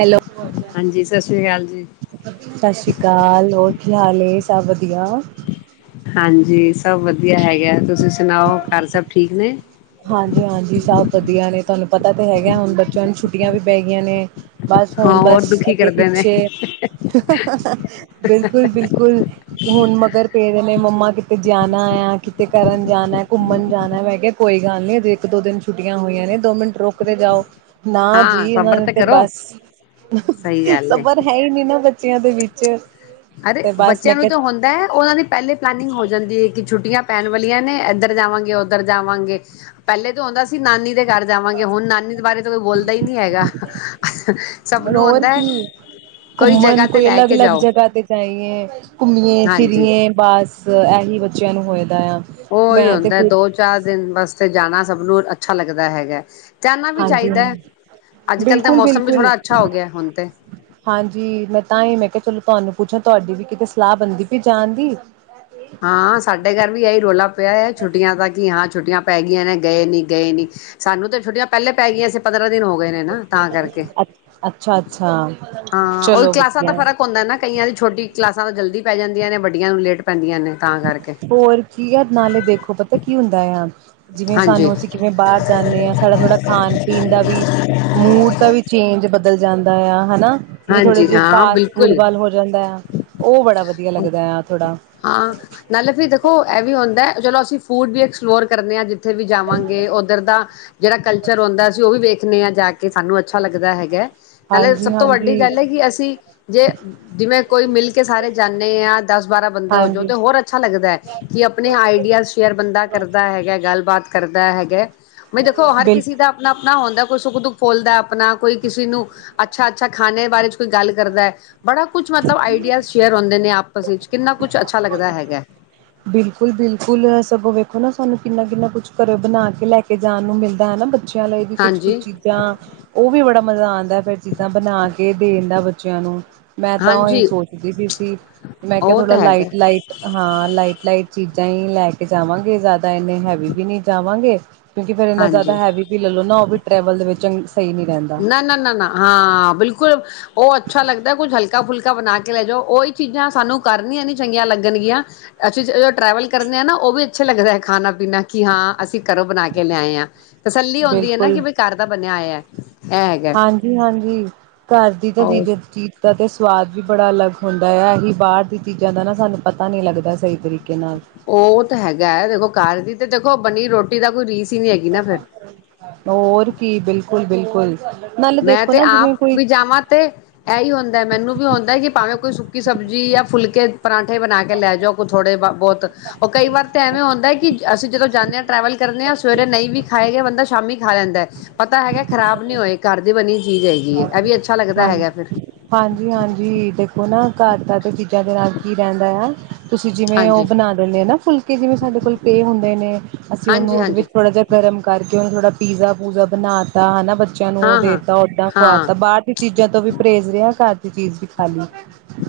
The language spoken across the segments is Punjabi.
ਹੈਲੋ ਹਾਂਜੀ ਸਤਿ ਸ੍ਰੀ ਅਕਾਲ ਜੀ ਸਤਿ ਸ੍ਰੀ ਅਕਾਲ ਹੋ ਕੀ ਹਾਲ ਸਭ ਵਧੀਆ ਹਾਂਜੀ ਸਭ ਵਧੀਆ ਹੈਗਾ ਤੁਸੀਂ ਸੁਣਾਓ ਘਰ ਸਭ ਠੀਕ ਨੇ ਹਾਂਜੀ-ਹਾਂਜੀ ਸਭ ਵਧੀਆ ਨੇ ਤੁਹਾਨੂੰ ਪਤਾ ਤਾਂ ਹੈਗਾ ਹੁਣ ਬੱਚਿਆਂ ਨੂੰ ਛੁੱਟੀਆਂ ਵੀ ਪੈ ਗਈਆਂ ਨੇ ਬਸ ਹਾਂ ਹੁਣ ਹੋਰ ਬਸ ਦੁਖੀ ਅੱਗੇ ਕਰਦੇ ਨੇ ਪਿੱਛੇ ਬਿਲਕੁਲ ਬਿਲਕੁਲ ਹੁਣ ਮਗਰ ਪੇਰ ਮੰਮਾ ਕਿਤੇ ਜਾਨ ਣਾ ਕਿਤੇ ਕਰਨ ਜਾਣਾ ਘੁੰਮਣ ਜਾਣਾ ਮੈਂ ਕਿਹਾ ਕੋਈ ਗੱਲ ਨੀ ਇੱਕ ਦੋ ਦਿਨ ਛੁੱਟੀਆਂ ਹੋਈਆਂ ਨੇ ਦੋ ਮਿੰਟ ਰੁਕ ਤੇ ਜਾਓ ਨਾ ਹਾਂ ਜੀ ਉਹਨਾਂ ਸਬਰ ਨੇ ਤਾਂ ਤੇ ਕਰੋ ਬਸ ਸਹੀ ਗੱਲ ਏ ਸਬਰ ਹੈ ਹੀ ਨੀ ਨਾ ਬੱਚਿਆਂ ਦੇ ਵਿੱਚ ਅਰੇ ਤੇ ਬਸ ਮੈਂ ਬੱਚਿਆਂ ਨੂੰ ਤਾਂ ਕਿਹਾ ਹੁੰਦਾ ਹੈ ਉਹਨਾਂ ਦੀ ਪਹਿਲੇ ਪਲੈਨਿੰਗ ਹੋ ਜਾਂਦੀ ਹੈ ਕਿ ਛੁੱਟੀਆਂ ਪੈਣ ਵਾਲੀਆਂ ਨੇ ਇੱਧਰ ਜਾਵਾਂਗੇ ਉੱਧਰ ਜਾਵਾਂਗੇ ਪਹਿਲੇ ਤੋਂ ਆਉਂਦਾ ਸੀ ਨਾਨੀ ਦੇ ਕਰ ਜਾਵਾਂਗੇ ਹੁਣ ਨਾਨੀ ਦੇ ਬਾਰੇ ਕੋਈ ਬੋਲਦਾ ਹੀ ਨਹੀਂ ਹੈਗਾ ਸਭ ਨੂੰ ਹੋਰ ਆਉਂਦਾ ਹੈ ਕੀ ਕੋਈ ਜਗ੍ਹਾ ਘੁੰਮਣ ਤੇ ਕੋਈ ਲੈ ਅਲੱਗ ਕੇ ਅਲੱਗ ਜਾਓ ਜਗ੍ਹਾ ਤੇਤੇ ਜਾਈਏ ਘੁੰਮਏ ਹਾਂਜੀ ਫਿਰੀਏ ਬਸ ਕੀ ਬੱਚਿਆਂ ਨੂੰ ਹੋਇਆ ਉਹੀ ਹੁੰਦਾ ਦੋ ਚਾਰ ਦਿਨ ਵਾਸਤੇ ਜਾਣਾ ਸਭ ਨੂੰ ਅੱਛਾ ਲੱਗਦਾ ਹੈਗਾ ਜਾਣਾ ਵੀ ਹਾਂਜੀ ਚਾਹੀਦਾ ਹੈ ਹ ਅੱਜ ਕੱਲ੍ਹ ਤਾਂ ਬਿਲਕੁਲ ਮੌਸਮ ਵੀ ਬਿਲਕੁਲ ਥੋੜ੍ਹਾ ਅੱਛਾ ਹੋ ਗਿਆ ਹੁਣ ਤੇ ਹਾਂਜੀ ਮੈਂ ਤਾਂ ਹੀ ਮੈਂ ਕਿਹਾ ਚਲੋ ਤੁਹਾਨੂੰ ਪੁੱਛਾਂ ਤੁਹਾਡੀ ਵੀ ਕਿਤੇ ਸਲਾਹ ਬਣਦੀ ਪਈ ਜਾਣ ਦੀ ਹਾਂ ਸਾਡੇ ਘਰ ਵੀ ਇਹੀ ਰੌਲਾ ਪਿਆ ਛੁੱਟੀਆਂ ਦਾ ਕਿ ਹਾਂ ਛੁੱਟੀਆਂ ਪੈ ਗਈਆਂ ਨੇ ਗਏ ਨੀ ਗਏ ਨੀ ਸਾਨੂੰ ਤਾਂ ਛੁੱਟੀਆਂ ਪਹਿਲੇ ਪੈ ਗਈਆਂ ਸੀ ਪੰਦਰਾਂ ਦਿਨ ਹੋ ਗਏ ਨੇ ਨਾ ਤਾਂ ਕਰਕੇ ਅੱਛਾ-ਅੱਛਾ ਹਾਂ ਉਹ ਚਲੋ ਕਲਾਸਾਂ ਦਾ ਵਧੀਆ ਫ਼ਰਕ ਹੁੰਦਾ ਨਾ ਕਈਆਂ ਦੀ ਛੋਟੀ ਕਲਾਸਾਂ ਦਾ ਜਲਦੀ ਪੈ ਜਾਂਦੀਆਂ ਨੇ ਵੱਡੀਆਂ ਨੂੰ ਲੇਟ ਪੈਂਦੀਆਂ ਨੇ ਤਾਂ ਕਰਕੇ ਹੋਰ ਕੀ ਯ ਨਾਲੇ ਦੇਖੋ ਪਤਾ ਕੀ ਹੁੰਦਾ ਆ ਜਿਵੇਂ ਹਾਂਜੀ ਸਾਨੂੰ ਅਸੀਂ ਕਿਵੇਂ ਬਾਹਰ ਜਾਂਦੇ ਹਾਂ ਸਾਡਾ ਥੋੜ੍ਹਾ ਖਾਣ ਪੀਣ ਦਾ ਵੀ ਮੂਡ ਦਾ ਵੀ ਚੇਂਜ ਬਦਲ ਜਾਂਦਾ ਆ ਹਨਾ ਜਿਵੇਂ ਥੋੜੇ ਹਾਂਜੀ ਜਿਹੇ ਹਾਂ ਫਾਸਟ ਫੂਡ ਬਿਲਕੁਲ ਵੱਲ ਹੋ ਜਾਂਦਾ ਆ ਉਹ ਬੜਾ ਵਧੀਆ ਲੱਗਦਾ ਆ ਥੋੜ੍ਹਾ ਹਾਂ ਨਾਲੇ ਵੀ ਦੇਖੋ ਇਹ ਵੀ ਹੁੰਦਾ ਚਲੋ ਅਸੀਂ ਫੂਡ ਵੀ ਐਕਸਪਲੋਰ ਕਰੇ ਆ ਜ ਉੱਥੇ ਵੀ ਜਾਵਾਂਗੇ ਉੱਧਰ ਦਾ ਜਿਹੜਾ ਕਲਚਰ ਹੁੰਦਾਸੀਂ ਉਹ ਵੀ ਵੇਖਦੇ ਹਾਂ ਜਾ ਕੇ ਕਿ ਸਾਨੂੰ ਅੱਛਾ ਲੱਗਦਾ ਹੈਗਾ ਹਾਂਜੀ ਨਾਲਬ ਵੱਡੀ ਹਾਂਜੀ ਗੱਲ ਹੈ ਕਿ ਅਸੀਂ ਜੇ ਜਿਵੇਂ ਕੋਈ ਮਿਲ ਕੇ ਸਾਰੇ ਜਾਂਦੇ ਹਾਂ ਦਸ ਬਾਰਾਂ ਬੰਦੇ ਹੋ ਜਾਓ ਹਾਂਜੀ ਤੇ ਹੋਰ ਅੱਛਾ ਲੱਗਦਾ ਹੈ ਕਿ ਆਪਣੇ ਆਈਡੀਆ ਸ਼ੇਅਰ ਬੰਦਾ ਕਰਦਾ ਹੈਗਾ ਗੱਲਬਾਤ ਕਰ ਕਰਦਾ ਹੈਗਾ ਵੀ ਦੇਖੋ ਹਰ ਬਿਲਕੁਲ ਕਿਸੇ ਦਾ ਆਪਣਾ ਆਪਣਾ ਹੁੰਦਾ ਕੋਈ ਸੁੱਖ ਦੁੱਖ ਫੋਲਦਾ ਆਪਣਾ ਕੋਈ ਕਿਸੇ ਨੂੰ ਅੱਛਾ ਅੱਛਾ ਖਾਣੇ ਦੇ ਬਾਰੇ ਚ ਕੋਈ ਗੱਲ ਕਰਦਾ ਹੈ ਬੜਾ ਕੁਛ ਮਤਲਬ ਆਈਡੀਆਜ਼ ਸ਼ੇਅਰ ਹੁੰਦੇ ਨੇ ਆਪਸ ਵਿੱਚ ਕਿੰਨਾ ਕੁਛ ਅੱਛਾ ਲੱਗਦਾ ਹੈਗਾ ਤੁਹਾਨੂੰ ਕਿੰਨਾ ਕਿੰਨਾ ਕੁਛ ਕਰੋ ਬਣਾ ਕੇ ਲੈ ਕੇ ਜਾਣ ਨੂੰ ਮਿਲਦਾ ਹਨਾ ਬੱਚਿਆਂ ਲਈ ਵੀ ਕੁੱਛ ਕੁੱਛ ਹਾਂਜੀ ਚੀਜ਼ਾਂ ਉਹ ਵੀ ਬੜਾ ਮਜ਼ਾ ਆਉਂਦਾ ਫਿਰ ਚੀਜ਼ਾਂ ਬਣਾ ਕੇ ਦੇਣ ਦਾ ਬੱਚਿਆਂ ਨੂੰ ਮੈਂ ਤਾਂ ਉਹੀ ਹਾਂਜੀ ਸੋਚਦੀ ਵੀਈ ਸੀ ਮੈਂ ਕਿਹਾ ਉਹ ਥੋੜ੍ਹਾ ਤਾਂ ਹੈਗਾ ਲਾਈਟ ਲਾਈਟ ਹਾਂ ਲਾਈਟ ਲਾਈਟ ਚੀਜ਼ਾਂ ਹੀ ਲੈ ਕੇ ਜਾਵਾਂਗੇ ਜ਼ਿਆਦਾ ਇੰਨੇ ਹੈਵੀ ਵੀ ਨਹੀਂੀ ਜਾਵਾਂਗੇ ਕਿਉਂਕਿ ਫਿਰ ਇੰਨਾ ਜ਼ਿਆਦਾ ਹਾਂਜੀ ਹੈਵੀ ਵੀ ਲੈ ਲੋ ਨਾ ਉਹ ਵੀ ਟਰੈਵਲ ਦੇ ਵਿੱਚ ਸਹੀ ਨਹੀਂ ਰਹਿੰਦਾ ਨਾ ਨਾ ਨਾ ਨਾ ਹਾਂ ਬਿਲਕੁਲ ਉਹ ਅੱਛਾ ਲੱਗਦਾ ਕੁੱਝ ਹਲਕਾ ਫੁਲਕਾ ਬਣਾ ਕੇ ਲੈ ਜਾਓ ਉਹੀ ਚੀਜ਼ਾਂ ਸਾਨੂੰ ਕਰਨੀਆਂ ਨਹੀਂ ਚੰਗੀਆਂ ਲੱਗਣਗੀਆਂ ਅਸੀਂ ਟਰੈਵਲ ਕਰਨੇ ਹ ਨਾ ਉਹ ਵੀ ਅੱਛੇ ਲੱਗਦਾ ਹੈ ਖਾਣਾ ਪੀਣਾ ਕਿ ਹਾਂ ਅਸੀ ਸੀਂ ਕਰੋ ਬਣਾ ਕੇ ਲਿਆਏ ਹਾਂ ਤਸੱਲੀ ਆਉਂਦੀ ਹੈ ਨਾ ਕਿ ਬਈ ਘਰ ਦਾ ਬਣਿਆ ਹੋਇਆ ਇਹ ਹੈਗਾ ਹਾਂਜੀ ਹਾਂਜੀ ਘਰ ਦੀ ਤਾਂ ਹੋਰ ਦੀੀਜ ਚੀਜ਼ ਦਾ ਅਤੇ ਸਵਾਦ ਵੀ ਬੜਾ ਅਲੱਗ ਹੁੰਦਾ ਆ ਇਹੀ ਬਾਹਰ ਦੀ ਚੀਜ਼ਾਂ ਦਾ ਨਾ ਸਾਨੂੰ ਪਤਾ ਨਹੀਂ ਲੱਗਦਾ ਸਹੀ ਤਰੀਕੇ ਨਾਲ ਉਹ ਤਾਂ ਹੈਗਾ ਹੈ ਦੇਖੋ ਘਰ ਦੀ ਤੇ ਬਣੀ ਰੋਟੀ ਦਾ ਕੋਈ ਰੀਸ ਹੀ ਨਹੀਂ ਹੈਗੀ ਨਾ ਫਿਰ ਹੋਰ ਕੀ ਬਿਲਕੁਲ ਬਿਲਕੁਲ ਕੁੱਲ ਮੈਂ ਤੇ ਆਪ ਵੀ ਜਾਵਾਂ ਤੇ ਇਹੀ ਹੁੰਦਾ ਮੈਨੂੰ ਵੀ ਹੁੰਦਾ ਕਿ ਭਾਵੇਂ ਕੋਈ ਸੁੱਕੀ ਸਬਜ਼ੀ ਜਾਂ ਫੁਲਕੇ ਪਰਾਂਠੇ ਬਣਾ ਕੇ ਲੈ ਜਾਓ ਕੁ ਥੋੜ੍ਹੇ ਵ ਬਹੁਤ ਉਹ ਕਈ ਵਾਰ ਤਾਂ ਐਵੇਂ ਹੁੰਦਾ ਹੈ ਕਿ ਅਸੀਂ ਜਦੋਂ ਜਾਂਦੇ ਹ ਟਰੈਵਲ ਕਰਦੇ ਹਾਂ ਸਵੇਰੇ ਨਹੀਂ ਵੀ ਖਾਏਗਾ ਬੰਦਾ ਸ਼ਾਮੀ ਖਾ ਲੈਂਦਾ ਪਤਾ ਹੈਗਾ ਖਰਾਬ ਨੀ ਹੋਏ ਘਰ ਦੀ ਬਣੀ ਚੀਜ਼ ਹੈਗੀ ਹੈ ਇਹ ਵੀ ਅੱਛਾ ਲੱਗਦਾ ਹੈਗਾ ਫਿਰ ਹਾਂਜੀ- ਹਾਂਜੀ- ਹਾਂਜੀ, ਦੇਖੋ ਨਾ ਘਰ ਤਾਂ [unintelligible] ਚੀਜ਼ਾਂ ਦੇ ਨਾਲ ਕੀ ਰਹਿੰਦਾ ਆ [inaudible] ਤੁਸੀਂ ਜਿਵੇਂ ਉਹ ਹਾਂਜੀ ਬਣਾ ਦਿੰਦੇ ਹੋ ਨਾ ਫੁਲ ਕਿ ਜਿਵੇਂ ਸਾਡੇ ਕੋਲ ਪੈ ਹੁੰਦੇ ਨੇ ਅਸੀਂ ਉਹਨੂੰ ਹਾਂਜੀ ਉਹਦੇ ਹਾਂਜੀ ਵਿੱਚ ਥੋੜਾ ਜਿਹਾ ਗਰਮ ਕਰ [unintelligible] ਥੋੜਾ ਪੀਜ਼ਾ ਪੂਜਾ ਬਨਾ ਤਾ ਹਨਾ ਬਚ [unintelligible] ਨੂੰ ਉਹ ਹਾਂ ਹਾਂ ਦੇਤਾ ਓਦਾਂ ਹਾਂ ਖਵਾਤਾ ਬਾਹਰ ਦੀ ਤੋਂ ਵੀ ਪਰਹੇਜ਼ ਰਿਹਾ ਕਰ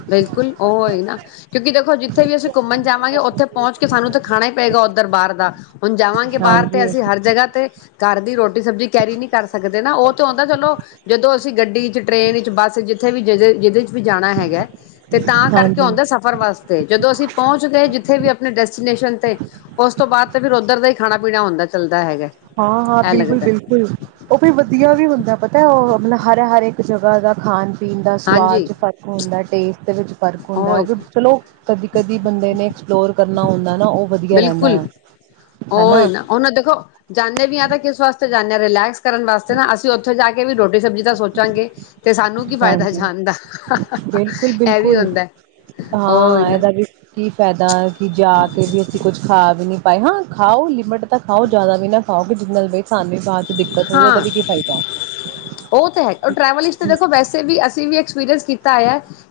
ਬਿਲਕੁੱਲ ਓਹ ਹੀ ਨਾ ਕਿਉਂਕਿ ਦੇਖੋ ਜਿੱਥੇ ਵੀ ਅਸੀਂ ਘੁੰਮਣ ਜਾਵਾਂਗੇ ਉੱਥੇ ਪਹੁੰਚ ਕੇ ਸਾਨੂੰ ਤਾਂ ਖਾਣਾ ਹੀ ਪਏਗਾ ਉੱਧਰ ਬਾਹਰ ਦਾ ਹੁਣ ਜਾਵਾਂਗੇ ਬਾਹਰ ਤੇ ਹਾਂਜੀ ਅਸੀਂ ਹਰ ਜਗ੍ਹਾ ਤੇ ਘਰ ਦੀ ਰੋ ਟੀ ਸਬਜ਼ੀ ਕੈਰੀ ਨੀ ਕਰ ਸਕਦੇ ਨਾ ਉਹ ਤਾਂ ਆਉਂਦਾ ਚਲੋ ਜਦੋਂ ਅਸੀਂ ਗੱਡੀ ਚ ਟ੍ਰੇਨ ਵਿਚ ਬੱਸ ਵਿਚ ਜਿੱਥੇ ਵੀ [unintelligible] [unintelligible] ਵੀ ਜਾਣਾ ਹੈਗਾ। ਤੇ ਤਾਂ ਕਰਕੇ ਹਾਂਜੀ ਆਉਂਦਾ ਸਫ਼ਰ ਵਾਸਤੇ ਜਦੋਂ ਅਸੀਂ ਪਹੁੰਚ ਗਏ ਜ [unintelligible] ਵੀ ਆਪਣੇ ਡੈਸਟੀਨੇਸ਼ਨ ਤੇ ਉਸ ਤੋਂ ਬਾਅਦ ਤੇ ਫੇਰ ਉੱਧਰ ਦਾ ਹੀ ਖਾਣਾ- ਪੀਣਾ ਹੁੰਦਾ ਚੱਲ ਹਾਂ-ਹਾਂ ਬਿਲਕੁੱਲ -ਬਿਲਕੁੱਲ ਉਹ ਵੀ ਵਧੀਆ ਵੀ ਹੁੰਦਾ ਪਤਾ ਉਹ ਮਤਲਬ ਹਰੇ ਹਰੇ ਜਗ੍ਹਾ ਦਾ ਖਾਣ ਪੀਣ ਦਾ ਸਵਾਦ ਹਾਂਜੀ ਚ ਫ਼ਰਕ ਹੁੰਦਾ ਟੇਸਟ ਵਿੱਚ ਫ਼ਰਕ ਹੁੰਦਾ ਹੋ ਉਹ ਵੀ ਚਲੋ ਕਦੀ -ਕਦੀ ਬੰਦੇ ਨੇ ਐਕਸਪਲੋਰ ਕਰਨਾ ਹੁੰਦਾ ਨਾ ਉਹ ਵਧੀਆ ਰਹਿੰਦਾ ਬਿਲਕੁਲ ਆ ਹਨਾ ਨੇ ਵੀ ਆ ਕਿਸ ਵਾਸਤੇ ਜਾਂਦੇ ਰਿਲੈਕਸ ਕਰਨ ਵਾਸਤੇ ਨਾ ਅਸੀਂ ਉੱਥੇ ਜਾ ਕੇ ਵੀ ਰੋਟੀ ਸਬਜ਼ੀ ਤਾਂ ਸੋਚਾਂਗੇ ਅਤੇ ਸਾਨੂੰ ਕੀ ਫਾਇ ਵੀ ਬਿਲਕੁੱਲ-ਬਿਲਕੁੱਲ ਹੁੰਦਾ ਉਹੀ ਹਾਂ ਨਾ ਇਹਦਾ ਵੀ ਕੀ ਫਾਇਦਾ ਕੀ ਜਾ ਕੇ ਵੀ ਅਸੀਂ ਕੁੱਝ ਖਾ ਵੀ ਨੀ ਪਾਏ ਹਾਂ ਖਾਓ ਲਿਮਿਟ ਤਾਂ ਖਾਓ ਜ਼ਿਆਦਾ ਵੀ ਨਾ ਖਾਓ [unintelligible] ਦਿੱਕਤ ਹੋਈ ਉਹਦਾ ਹਾਂ ਵੀ ਕੀ ਫਾਇਦਾ ਉਹ ਤਾਂ ਹੈ ਉਹ ਟਰੈਵਲ ਵਿੱਚ ਤਾਂ ਦੇਖੋ ਵੈਸੇ ਵੀ ਅਸੀਂ ਵੀ ਐਕਸਪੀਰੀਅੰਸ ਕੀ [unintelligible]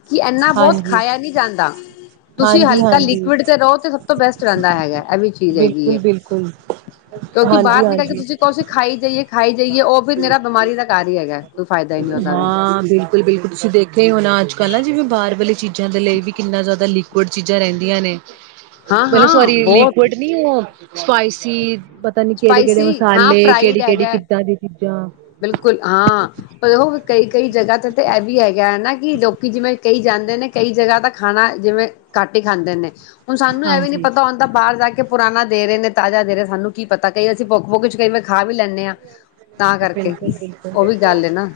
ਕਿ ਇੰਨਾ ਬਹੁਤ ਹਾਂਜੀ ਖਾਇਆ ਨੀ ਜਾਂਦਾ। ਤੁਸੀਂ ਹਾਂਜੀ ਹਲਕਾ ਹਾਂਜੀ ਲਿਕੁਡ ਤੇ ਰਹੋ ਤੇ ਸਭ ਤੋਂ ਬੈਸਟ ਰਹਿੰਦਾ ਹੈਗਾ ਇਹ ਵਿੱਚ [unintelligible] ਹੈ ਬਿਲਕੁਲ-ਬਿਲਕੁਲ, ਕਿਉਂਕਿ ਬਾਹਰ ਨਿਕਲ ਕੇ ਹਾਂਜੀ-ਹਾਂਜੀ। ਤੁਸੀਂ ਕਹੋ ਕਿ ਅਸੀ ਖਾਈ ਜਾਈਏ ਖਾਈ ਜਾਈਏ ਉਹ ਫਿਰ ਨਿਰਾ ਬਿਮਾਰੀ ਦਾ ਘਰ ਹੀ ਹੈਗਾ ਕੋਈ ਫਾਇਦਾ ਹੀ ਨਹੀਂ ਉਹਦਾ ਵੀ ਹਾਂ ਬਿਲਕੁੱਲ- ਬਿਲਕੁੱਲ ਤੁਸੀਂ ਦੇਖੇ ਹੀ ਹੋਣਾ ਅੱਜ ਪਹਿਲਾ ਜਿਵੇਂ ਬਾਹਰ ਵਾਲੀ ਚੀ ਚੀਾਂ ਦੇ ਲਈ ਵੀ ਕਿੰਨਾ ਜ਼ਿਆਦਾ ਲੀਕ ਕੁੜ ਚੀਜ਼ਾਂ ਰਹਿੰਦੀਆਂ ਨੇ ਹਾਂ ਮਤਲਬ ਹਾਂ ਸੋਰੀ ਬਹੁਤ ਲਿਕੁਡ ਨੀ ਉਹ ਸਪਾਈਸ ਤੁਸੀਂ ਪਤਾ ਨੀ ਕਿਹੜੇ ਕਿਹੜੇ ਸਪਾਈਸੀ ਹਾਂ ਮਸਾਲੇ ਫਰਾਈਡ ਕਿਹੜੀ ਕਿਹੜੀ ਹੈਗਾ। ਕੀਤਾ ਜ ਸੀ ਜਾਂ ਬਿਲਕੁਲ ਹਾਂ ਉਹ ਕਈ ਕਈ ਜਗ੍ਹਾ ਤੇ ਇਹ ਵੀ ਹੈਗਾ ਹੈ ਨਾ ਕਿ ਲੋਕੀ ਜਿਵੇਂ ਕਈ ਜਾਂਦੇ ਨੇ ਕਈ ਜਗ੍ਹਾ ਦਾ ਖਾਣਾ ਜਿਵੇਂ ਘੱਟ ਹੀ ਖਾਂਦੇ ਨੇ ਹੁਣ ਸਾਨੂੰ ਇਹ ਵੀ ਨੀ ਹਾਂਜੀ। ਪਤਾ ਹੁੰਦਾ ਬਾਹਰ ਜਾ ਕੇ ਪੁਰਾਣਾ ਦੇ ਰਹੇ ਨੇ ਤਾਜ਼ਾ ਦੇ ਰਹੇ ਸਾਨੂੰ ਕੀ ਪਤਾ ਕਈ ਅਸੀਂ ਭੁੱਖ ਭੁਕ ਕਈਵੇਂ ਖਾ ਵੀ ਲੈਂਦੇ ਹਾਂ ਤਾਂ ਕਰਕੇ ਬਿਲਕੁਲ-ਬਿਲਕੁਲ, ਉਹ ਵੀ ਗੱਲ ਨਾ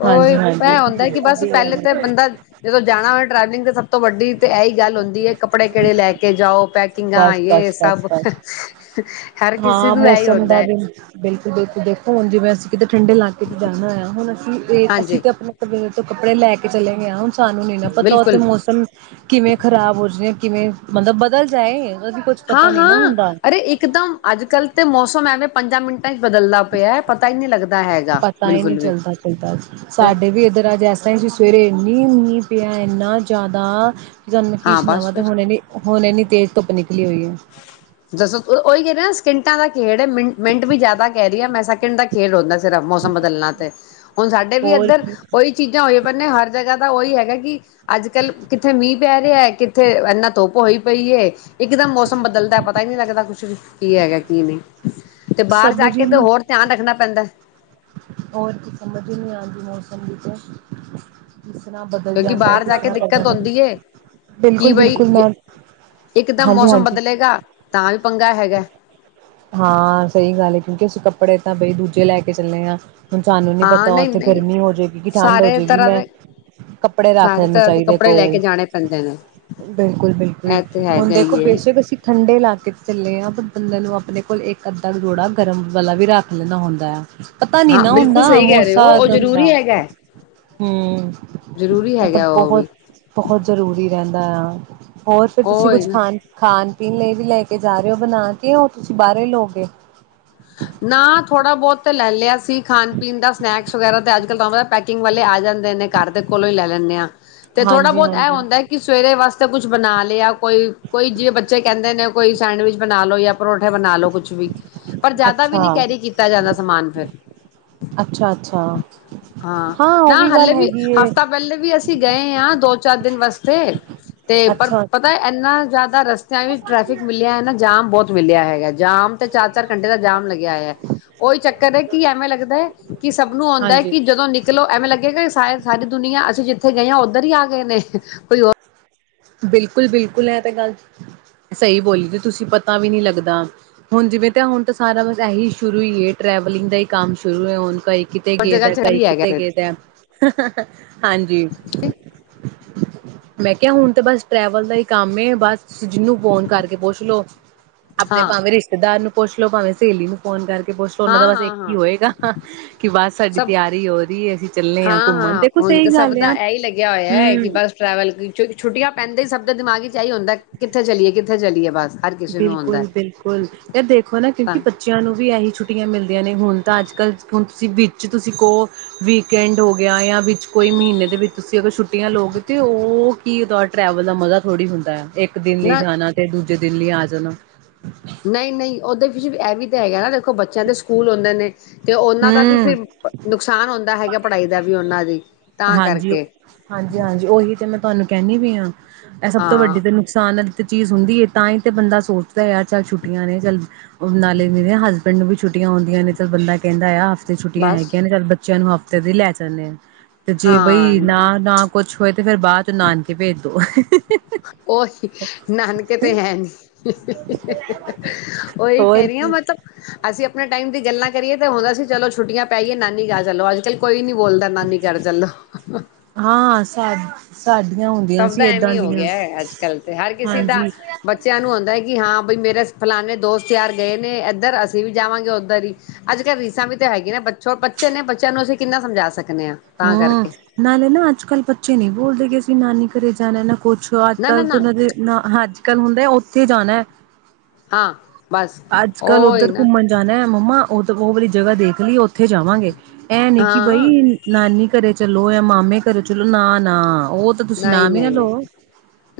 ਉਹਹੀ ਭੈ ਹਾਂਜੀ-ਹਾਂਜੀ ਆਉਂਦਾ ਕਿ ਬਸ ਪਹਿਲੇ ਤਾਂ ਬੰਦਾ ਜਦੋਂ ਜਾਣਾ ਹੋਵੇ ਟ੍ਰੈਵਲਿੰਗ ਤੇ ਸ ਤੋਂ ਵੱਡੀ ਤੇ ਇਹੀ ਗੱਲ ਹੁੰਦੀ ਹੈ ਕੱਪੜੇ ਕਿਹੜੇ ਲੈ ਕੇ ਜਾਓ ਪੈਕਿੰਗਾਂਏ ਸਭ ਬਸ-ਬਸ-ਬਸ-ਬਸ ਹਰ ਕਿਸੇ ਹਾਂ ਨੂੰ ਇਹੀ ਮੌਸਮ ਹੁੰਦਾ ਦਾ ਹੈ ਵੀ ਬਿਲਕੁਲ ਬਿਲਕੁਲ ਦੇਖੋ ਹੁਣ ਜਿਵੇਂ ਅਸੀਂ ਕਿਤੇ ਠੰਡੇ ਇਲਾਕੇ ਚ ਜਾਣਾ ਹੋਇਆ ਹੁਣ ਇਹ ਅਸੀਂ ਹਾਂਜੀ ਤੇ ਆਪਣੇ ਕਬਲੇ ਤੋਂ ਕੱਪੜੇ ਲੈ ਕੇ ਚਲੇ ਗਏ ਆ ਸਾਨੂੰ ਨੀ ਨਾ ਪਤਾ ਉੱਥੇ ਬਿਲਕੁਲ ਮੌਸਮ ਕਿਵੇਂ ਖਰਾਬ ਹੋ ਜਾਵੇ ਕਿਵੇਂ ਮਤਲਬ ਬਦਲ ਜਾਏ ਉਹਦੀ ਕੁੱਝ ਹਾਂ ਪਤਾ ਨੀ ਨਾ ਹਾਂ ਹੁੰਦਾ ਅਰੇ ਇੱਕਦਮ ਅੱਜ ਕੱਲ੍ਹ ਤੇ ਮੌਸਮ ਐਵੇਂ ਪੰਦਰਾਂ ਮਿੰਟ ਹੈਗਾ ਪਤਾ ਹੀ ਨਹੀਂੀ ਬਿਲਕੁਲ ਵੀ ਚਲਦਾ ਚੱਲਦਾ ਫਿਰ ਸਾਡੇ ਵੀ ਇੱਧਰ ਅੱਜ ਐਸਾ ਹੀ ਸੀ ਸਵੇਰੇ ਮਨੀ ਮੀ ਪਿਆ ਇੰਨਾ ਜ਼ਿਆਦਾ ਤੁਹਾਨੂੰ ਮੈਂ ਕੀ ਹਾਂ ਸੁਣਾਵਾਾਂ ਹੁਣਣੇ ਨੀ ਹੁਣੇ ਨੀ ਤੇ ਪਣੀ ਜੱਸ ਉਹੀ ਗਦੇ ਤਿੰਟਾਂ ਦਾ ਖੇਡ ਮਿੰ ਮਿੰਟ ਵੀ ਜ਼ਿਆਦਾ ਕਹਿ ਰਹੀ ਆ ਮੈਂ ਸੈਕਿੰਡ ਦਾ ਖੇਲ ਹੁੰਦਾ ਸਿਰਫ ਮੌਸਮ ਬਦਲਣਾ ਤੇ ਹੁਣ ਸਾਡੇ ਵੀ ਹੋਰ ਇੱਧਰ ਕੀ ਉਹੀ ਚੀਜ਼ਾਂ ਹੋਈ ਪਆਂ ਹਰ ਜਗ੍ਹਾ ਤਾਂ ਉਹੀ ਹੈਗਾ ਕਿ ਅੱਜ ਕੱਲ੍ਹ, ਕਿੱਥੇ ਮੀਂਹ ਪੈ ਰਿਹਾ ਕਿੱਥੇ ਇੰਨਾ ਧੁੱਪ ਹੋਈ ਪਈ ਹੈ। ਇਕਦਮ ਮੌਸਮ ਬਦਲਦਾ ਪਤਾ ਹੀ ਨਹੀਂ ਲੱਗਦਾ ਕੁਛ ਵੀ ਕੀ ਹੈਗਾ ਕੀ ਨਹੀਂ। ਤੇ ਬਾਹਰ ਜਾ ਸਮਝ ਹੀ ਕੇ ਤੇ ਨਹੀਂ ਹੋਰ ਧਿਆਨ ਰੱਖਣਾ ਪੈਂਦਾ। ਹੋਰ ਕੀ ਸਮਝ ਨਹੀਂ ਆਉਂਦੀ ਮੌਸਮ ਵਿੱਚ ਕਿਉਂਕਿ ਬਾਹਰ ਜਾ ਕੇ ਦਿੱਕਤ ਆਉਂਦੀ ਹੈ। ਕਿ ਬਿਲਕੁਲ ਬਈ ਬਿਲਕੁਲ ਜੇ ਮੈਂ ਇੱਕਦਮ ਹਾਂਜੀ ਮੌਸਮ ਹਾਂਜੀ ਬਦਲੇਗਾ ਤਾਂ ਵੀ ਪੰਗਾ ਹੈਗਾ। ਹਾਂ, ਸਹੀ ਗੱਲ ਹੈ ਕਿਉਂਕਿ ਅਸੀਂ ਕੱਪੜੇ ਤਾਂ ਬਈ ਦੂਜੇ ਲੈ ਕੇ ਚੱਲੇ ਹਾਂ। ਹੁਣ ਸਾਨੂੰ ਨੀ ਹਾਂ ਪਤਾ ਨਹੀਂ ਉੱਥੇ ਨਹੀਂ ਗਰਮੀ ਹੋ ਜਾਏਗੀ ਕਿ ਠੰਡ ਹੋ ਸਾਰੇ ਜਾਏਗੀ ਤਰ੍ਹਾਂ ਮੈਂ ਦੇ ਕੱਪੜੇ ਰਖ ਸਾਰੇ ਲੈਣੇ ਤਰ੍ਹਾਂ ਦੇ ਚਾਹੀਦੇ ਕੱਪੜੇ ਲੈ ਕੋਲ ਕੇ ਜਾਣੇ ਪੈਂਦੇ ਨੇ ਬਿਲਕੁਲ- ਬਿਲਕੁਲ ਇਹ ਤੇ ਹੁਣ ਹੈਗਾ ਦੇਖੋ ਹੀ ਹੈ ਬੇਸ਼ੱਕ ਅਸੀਂ ਠੰਡੇ ਇਲਾਕੇ ਚ ਚੱਲੇ ਹਾਂ ਪਰ ਬੰਦੇ ਨੂੰ [inaudible] ਕੋਲ ਇੱਕ -ਅੱਧਾ ਜੋੋੜਾ ਗਰਮ ਵਾਲਾ ਵੀ ਰੱਖ ਲੈਂਦਾ ਹੁੰਦਾ ਆ। ਪਤਾ ਨੀ ਹਾਂ ਨਾ ਬਿਲਕੁਲ ਹੁੰਦਾ ਸਹੀ ਕਹਿ ਰਹੇ ਹੋ ਮੋਸਾਮ ਉਹ ਦਾ ਜ਼ਰੂਰੀ ਹੈਗਾ ਹਮ ਜ਼ਰੂਰੀ ਇਹ ਤਾਂ ਹੈਗਾ ਉਹ ਵੀ ਬਹੁਤ- ਬਹੁਤ ਜ਼ਰੂਰੀ ਕਹਿੰਦਾ ਆ ਹੋਰ ਫਿਰ ਤੁਸੀਂ ਉਹ ਹੈ ਕੁਝ ਨਾ ਖਾਣ -ਖਾਣ ਪੀਣ ਲਈ ਵੀ ਲੈ ਕੇ ਜਾ ਰਹੇ ਹੋ ਬਣਾ ਕੇ ਉਹ ਤੁਸੀਂ ਬਾਹਰੋਂ ਹੀ ਲਯੋਗੇ। ਅਸੀਂ ਖਾਣ -ਪੀਣ ਦਾ ਸਨੈਕਸ ਵਗੈਰਾ ਤਾਂ ਅੱਜ ਕੱਲ ਤਾਂ ਤੂਹਾਨੂੰ ਪਤਾ ਪੈਕਿੰਗ ਵਾਲੇ ਆ ਜਾਂਦੇ ਨੇ ਘਰ ਦੇ ਕੋਲੋਂ ਹੀ ਲੈ ਲੈਂਦੇ ਹਾਂ। ਤੇ ਥੋੜਾ ਹਾਂਜੀ ਬਹੁਤ ਇਹ ਹਾਂਜੀ ਹੁੰਦਾ ਹੈ ਕਿ ਸਵੇਰੇ ਵਾਸਤੇ ਤੇ ਕੁਛ ਬਣਾ ਲਿਆ ਕੋਈ- ਕੋਈ ਜਿਵੇਂ ਬੱਚੇ ਕਹਿੰਦੇ ਨੇ ਕੋਈ ਸੈਂਡਵਿਚ ਬਣਾ ਲਓ ਜਾਂ ਪਰੌਠੇ ਬਣਾ ਲੋ ਕੁੱਛ ਵੀ। ਜ਼ਿਆਦਾ ਵੀ ਨੀ ਅੱਛਾ ਕੈਰੀ ਕੀਤਾ ਜਾਂਦਾ ਸਮਾਨ ਫਿਰ, ਅੱਛਾ ਅੱਛਾ ਹਾਂ। ਨਾ ਉਹ ਗੱਲ ਹਲੇੇ ਵੀ ਹੈਗੀ ਏ ਹਫ਼ਤਾ ਪਹਿਲੇ ਵੀ ਅਸੀ ਅਸੀਂ ਗਏ ਹਾਂ ਦੋ-ਚਾਰ ਦਿਨ ਵਾਸਤੇ। ਤੇ ਪਰ ਅੱਛਾ ਪਤਾ ਇੰਨਾ ਜ਼ਿਆਦਾ ਦਾ ਰਸਤਿਆਂ ਵੀ ਟ੍ਰੈਫਿਕ ਮਿਲਿਆ ਹੈ ਨਾ ਜਾਮ ਬਹੁਤ ਮਿਲਿਆ ਹੈਗਾ। ਜਾਮ ਤੇ ਚਾਰ-ਚਾਰ ਦਾ ਜਾਮ ਲੱਗਿਆ ਹੋਇਆ ਉਹੀ ਚੱਕਰ ਹੈ ਕਿ ਐਵੇਂ ਲੱਗਦਾ ਹੈ ਕਿ ਸਭ ਨੂੰ ਆਉਂਦਾ ਹੈ ਹਾਂਜੀ ਕਿ ਜਦੋਂ ਨਿਕਲੋ ਐਵੇਂ ਲਗੇਗਾ ਕਿ ਸਾਰੀ ਦੁਨੀਆਂ ਅਸੀਂ ਜਿੱਥੇ ਗ ਉੱਧਰ ਹੀ ਆ ਗਏ ਨੇ, ਕੋਈ ਬਿਲਕੁਲ-ਬਿਲਕੁਲ ਇਹ ਤਾਂ ਗੱਲ ਸਹੀ ਬੋਲੀ ਤੇ ਤੁਸੀਂ ਪਤਾ ਵੀ ਨਹੀਂ ਲੱਗਦਾ। ਹੁਣ ਜਿਵੇਂ ਤਾਂ ਹੁਣ ਤਾਂ ਸਾਰਾ ਬਸ ਇਹੀ ਸ਼ੁਰੂ ਹੀ ਹੈ ਟ੍ਰੈਵਲਿੰਗ ਦਾ ਹੀ ਕੰਮ ਸ਼ੁਰੂ ਹੈ ਹੁਣ ਕਿਤੇ ਜਗ੍ਹਾ ਗੇਦਾ ਚ ਕਈ ਵੀ ਹੈਗਾ ਕਿਤੇ ਫਿਰ ਗਏਦਾ ਹ-ਹ ਹਾਂਜੀ। ਮੈਂ ਕਿਹਾ ਹੁਣ ਤਾਂ ਬਸ ਟਰੈਵਲ ਦਾ ਹੀ ਕੰਮ ਬਸ। ਜਿਹਨੂੰ ਫੋਨ ਕਰਕੇ ਪੁੱਛ ਲੋੋ। ਆਪਣੇ ਹਾਂ ਭਾਵੇਂ ਰਿਸ਼ਤੇਦਾਰ ਨੂੰ ਪੁੱਛ ਲੋੋ ਭਾਵੇਂ ਸਹੇਲੀ ਨੂੰ ਫੋਨ ਕਰਕੇ ਪੁੱਛ ਉਹਨਾਂ ਹਾਂ ਦਾ ਬਸ ਹਾਂ ਇੱਕ ਹੀ ਹਾਂ ਹੋਏਗਾ। ਕਿ ਬਸ ਸਾਡੀ ਸਭ ਤਿਆਰੀ ਹੋ ਰਹੀ ਅਸੀਂ ਚੱਲੇ ਹਾਂ ਘੁੰਮਣ ਹਾਂ-ਹਾਂ ਦੇਖੋ ਹੁਣ ਸਹੀ ਤਾਂ ਸਭ ਗੱਲ ਦਾ ਆ ਇਹੀ ਲੱਗਿਆ ਹੋਇਆ ਹੈ ਕਿ ਹਮ। ਬਸ ਟਰੈਵਲ ਛੁੱਟੀਆਂ ਪੈਂਦੇ ਹੀ ਸਭ ਦਾ ਦਿਮਾਗ ਚ ਇਹੀ ਹੁੰਦਾ ਕਿੱਥੇ ਚਲੀਏ ਕਿੱਥੇ ਚਲੀਏ ਬਸ। ਹਰ ਕਿਸੇ ਨੂੰ ਆਉਂਦਾ ਬਿਲਕੁਲ ਹੈ ਬਿਲਕੁਲ ਯਾਰ ਦੇਖੋ ਨਾ ਕਿਉਂਕਿ ਤਾਂ ਬੱਚਿਆਂ ਨੂੰ ਵੀ ਇਹੀ ਛੁੱਟੀਆਂ ਮਿਲਦੀਆਂ ਨੇ ਹੁਣ ਤਾਂ ਅੱਜ ਕੱਲ੍ਹ ਹੁਣ ਤੁਸੀਂ ਵਿੱਚ ਤੁਸੀਂ ਕੋਹ ਵੀਕਐਂਡ ਹੋ ਗਿਆ ਜਾਂ ਵਿੱਚ ਕੋਈ ਮਹੀਨੇ ਦੇ ਵਿੱਚ ਤੁਸੀਂ ਅਗਰ ਛੁੱਟੀਆਂ ਲਓਗੇ ਤਾਂ ਉਹ ਕੀ ਉਹਦਾ ਟਰੈਵਲ ਦਾ ਮਜ਼ਾ ਥੋੜ੍ਹੀ ਹੁੰਦਾ ਹੈ ਇੱਕ ਇੱਕ ਦਿਨ ਲਈ ਨਾ ਜਾਣਾ ਤੇ ਦੂਜੇ ਦਿੱਲੀ ਆ ਜਾਣਾ ਨਹੀਂ ਨਹੀਂ ਓਦੇ ਵਿੱਚ ਐ ਵੀਂ ਤਾਂ ਹੈਗਾ ਨਾ ਦੇਖੋ ਬੱਚਿਆਂ ਦੇ ਸਕੂਲ ਆਉਂਦੇ ਨੇ ਤੇ ਉਹਨਾਂ ਦਾ ਵੀ ਹੂੰ, ਫਿਰ ਨੁਕਸਾਨ ਹੁੰਦਾ ਹੈਗਾ ਪੜ੍ਹਾਈ ਦਾ ਵੀ ਉਹਨਾਂ ਦੀ ਤਾਂ ਹਾਂਜੀ ਓ ਕਰਕੇ ਹਾਂਜੀ-ਹਾਂਜੀ ਉਹੀ ਤੇ ਮੈਂ ਤੁਹਾਨੂੰ ਕਹਿੰਦੀ ਵੀ ਹਾਂ ਇਹ ਸਭ ਤੋਂ ਵੱਡੀ ਹਾਂ ਤੇ ਨੁਕਸਾਨ ਹੈ ਚੀਜ਼ ਹੁੰਦੀ ਹੈ ਤਾਂ ਹੀ ਤੇ ਬੰਦਾ ਸੋਚਦਾ ਆ ਚੱਲ ਛੁੱਟੀਆਂ ਨੇ ਚੱਲ ਨਾਲੇ ਦੀ ਨੇ ਹ ਪਿੰਡ ਨੂੰ ਵੀ ਛੁੱਟੀਆਂ ਆਉਂਦੀਆਂ ਨੇ ਤਾਂ ਬੰਦਾ ਕਹਿੰਦਾ ਆ ਛੱਟੀਆਂ ਬਸ ਹੈਗੀਆਂ ਨੇ ਚੱਲ ਬੱਚਿਆਂ ਨੂੰ ਹਫ਼ਤੇ ਦੀ ਲੈ ਜਾਂਦੇ ਹਾਂ ਤੇ ਜੇ ਹਾਂ ਬਈ ਨਾ ਨਾ ਕੁਛ ਹੋਏ ਤੇ ਫੇਰ ਬਾਅਦ ਚੋਂ ਨਾਨਕੇ ਭੇਜ ਦੋ। ਉਹੀ ਨਾਨਕੇ ਤੇ ਹੈ ਨੀ ਉਹੀ ਕਹਿ ਹੋਰ ਰਹੀ ਹ ਕੀ। ਮੈਂਲ ਅਸੀਂ ਆਪਣੇ ਟਾਈਮ ਦੀ ਗੱਲਾਂ ਕਰੀਏ ਤਾਂ ਹੁੰਦਾ ਸੀ ਚਲੋ ਛੁੱਟੀਆਂ ਪੈਈਏ ਨਾਨੀ ਗਾ ਚਲੋ ਅਜ ਕੱਲ ਕੋਈ ਨੀ ਬੋਲਦਾ ਨਾਨੀ ਕਰ ਚੱਲੋ ਸਤ ਸਭ ਦਾ ਐਵੇਂ ਹੋ ਗਿਆ ਅੱਜ ਕੱਲ ਤੇ ਹਰ ਕਿਸੇ ਦਾ ਹਾਂਜੀ ਬੱਚਿਆਂ ਨੂੰ ਆਉਂਦਾ ਹੈ ਕਿ ਹਾਂ ਬਈ ਮੇਰੇ ਫਲਾਾਨਣੇ ਦੋਸਤ ਯਾਰ ਗਏ ਨੇ ਇੱਧਰ ਅਸੀਂ ਵੀ ਜਾਵਾਂਗੇ ਉੱਧਰ ਹੀ ਅੱਜ ਕੱਲ੍ਹ ਰੀਸਾਂ ਵੀ ਤਾਂ ਹੈਗੀੀਆਂ ਨਾ ਬਰ ਬੱਚੇ ਨੇ ਬੱਚਿਆਂ ਨੂੰ ਅਸੀਂ ਕਿੰਨਾ ਸਮਝਾ ਸਕੇ ਹਾਂ ਨਾਲੇ ਨਾ ਅੱਜ ਕੱਲ੍ਹ ਬੱਚੇ ਨਹੀਂ ਬੋਲਦੇ ਅਸੀਂ ਨਾਨੀ ਘਰੇ ਜਾਣਾ ਨਾ ਕੁੱਛ ਅੱਜ ਨਾ ਨਾ ਨਾ ਕੱਲ੍ਹ ਅੱਜ ਕੱਲ ਹੁੰਦਾ ਕਿੱਥੇ ਜਾਣਾ ਹੈ ਹਾਂ ਬਸ ਅੱਜ ਕੱਲ੍ਹ ਉਹੀ ਉੱਧਰ ਨਾ ਘੁੰਮਣ ਜਾਣਾ ਹੈ ਮੰਮਾ ਉਦ ਉਹ ਵਾਰੀ ਜਗ੍ਹਾ ਦੇਖ ਲਈ ਉੱਥੇ ਜਾਵਾਂਗੇ ਇਹ ਨੀ ਕਿ ਬਈ ਹਾਂ ਨਾਨੀ ਘਰੇ ਚ ਚਲੋ ਇਹ ਮਾਮੇ ਕਰੋ ਚਲੋ ਨਾ ਨਾ ਉਹ ਤਾਂ ਤੁਸੀਂ ਨਹੀਂ ਨਾਮ ਹੀ ਨਾ ਨਹੀਂ ਨਹੀਂ ਲਓ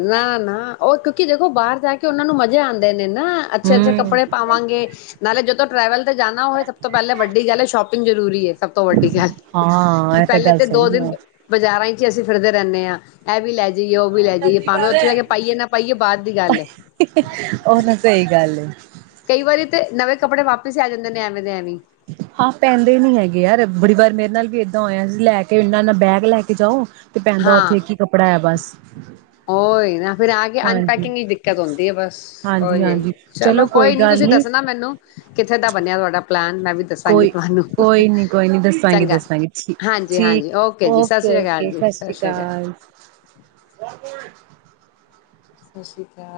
ਨਾ ਨਾ ਉਹ ਇੱਕ ਕਿ ਦੇਖੋ ਬਾਹਰ ਜਾ ਕੇ ਉਹਨਾ ਨੂੰ ਮਜ਼ੇ ਆਉਂਦੇ ਨੇ ਨਾ ਅੱਛੇ ਅੱਛੇ ਹੂੰ ਕੱਪੜੇ ਪਾਵਾਂਗੇ ਨਾਲੇ ਜਦੋਂ ਟਰੈਵਲ ਜਾਣਾ ਹੋਵੇ ਸਭ ਤੋਂ ਪਹਿਲਾਂ ਵੱਡੀ ਗੱਲ ਹੈ ਸ਼ੋਪਿੰਗ ਜਰੂਰੀ ਹੈ ਸਭ ਤੋਂ ਵੱਡੀ ਗੱਲ ਹਾਂ ਕਿ ਇਹ ਤਾਂ ਪਹਿਲੇ ਗੱਲ ਤੇ ਦੋ ਸਹੀ ਦਿਨ ਹੈ ਬਾਜ਼ਾਰਾਂ ਚ ਅਸੀਂ ਖਿੜਦੇ ਰਹਿੰਦੇ ਹਾਂ ਇਹ ਵੀ ਲੈ ਜਾਈਏ ਉਹ ਵੀ ਲੈ ਆ ਜਾਈਏ ਭਾਵੇਂ ਉੱਥੇ ਜਾ ਕਰ ਕੇ ਪਾਈਏ ਨਾ ਪਾਈਏ ਬਾਅਦ ਦੀ ਗੱਲ ਹੈ ਉਹ ਨਾ ਸਹੀ ਗੱਲ ਕਈ ਵਾਰੀ ਤੇ ਨਵੇਂ ਕੱਪੜੇ ਵਾਪਸ ਆ ਜਾਂਦੇ ਨੇ ਐਵੇਂ ਦੇ ਐਵੇਂ ਹਾਂ ਪੈਂਦੇ ਨੀ ਹੈਗੇ ਯਾਰ ਬੜੀ ਵਾਰ ਮੇਰੇ ਨਾਲ ਵੀ ਏਦਾਂ ਹੋਇਆ ਸੀ ਲੈ ਕੇ ਇਹਨਾਂ ਨਾਲ ਬੈਗ ਲੈ ਕੇ ਜਾਓ ਤੇ ਪੈਂਦਾ ਹਾਂ ਉੱਥੇ ਕੀ ਕੱਪੜਾ ਹੈ ਬਸ ਉਹੀ ਨਾ ਫਿਰ ਆ ਕੇ ਹਾਂਜੀ ਅਨਪੈਕਿੰਗ ਦਿੱਕਤ ਹੁੰਦੀ ਹੈ ਬਸ ਉਹੀ ਹੈ ਚਲੋ ਕੋਈ ਨੀ ਤੁਸੀਂ ਦੱਸਣਾ ਮੈਨੂੰ ਕਿੱਥੇ ਦਾ ਬਣਿਆ ਤੁਹਾਡਾ ਪਲੈਨ ਮੈਂ ਵੀ ਦੱਸਾਂਗੀ ਕੋਈ ਤੁਹਾਨੂੰ। ਕੋਈ ਨੀ ਕੋਈ ਨੀ ਦੱਸਾਂਗੇ ਚੰਗਾ ਦੱਸਾਂਗੇ ਹਾਂਜੀ ਹਾਂਜੀ ਠੀਕ ਜੀ ਸਤਿ ਸ੍ਰੀ ਓਕੇ ਅਕਾਲ ਓਕੇ ਜੀ ਸਤਿ ਸ਼੍ਰੀ ਸ੍ਰੀ ਅਕਾਲ ਸਤਿ ਸ਼੍ਰੀ ਅਕਾਲ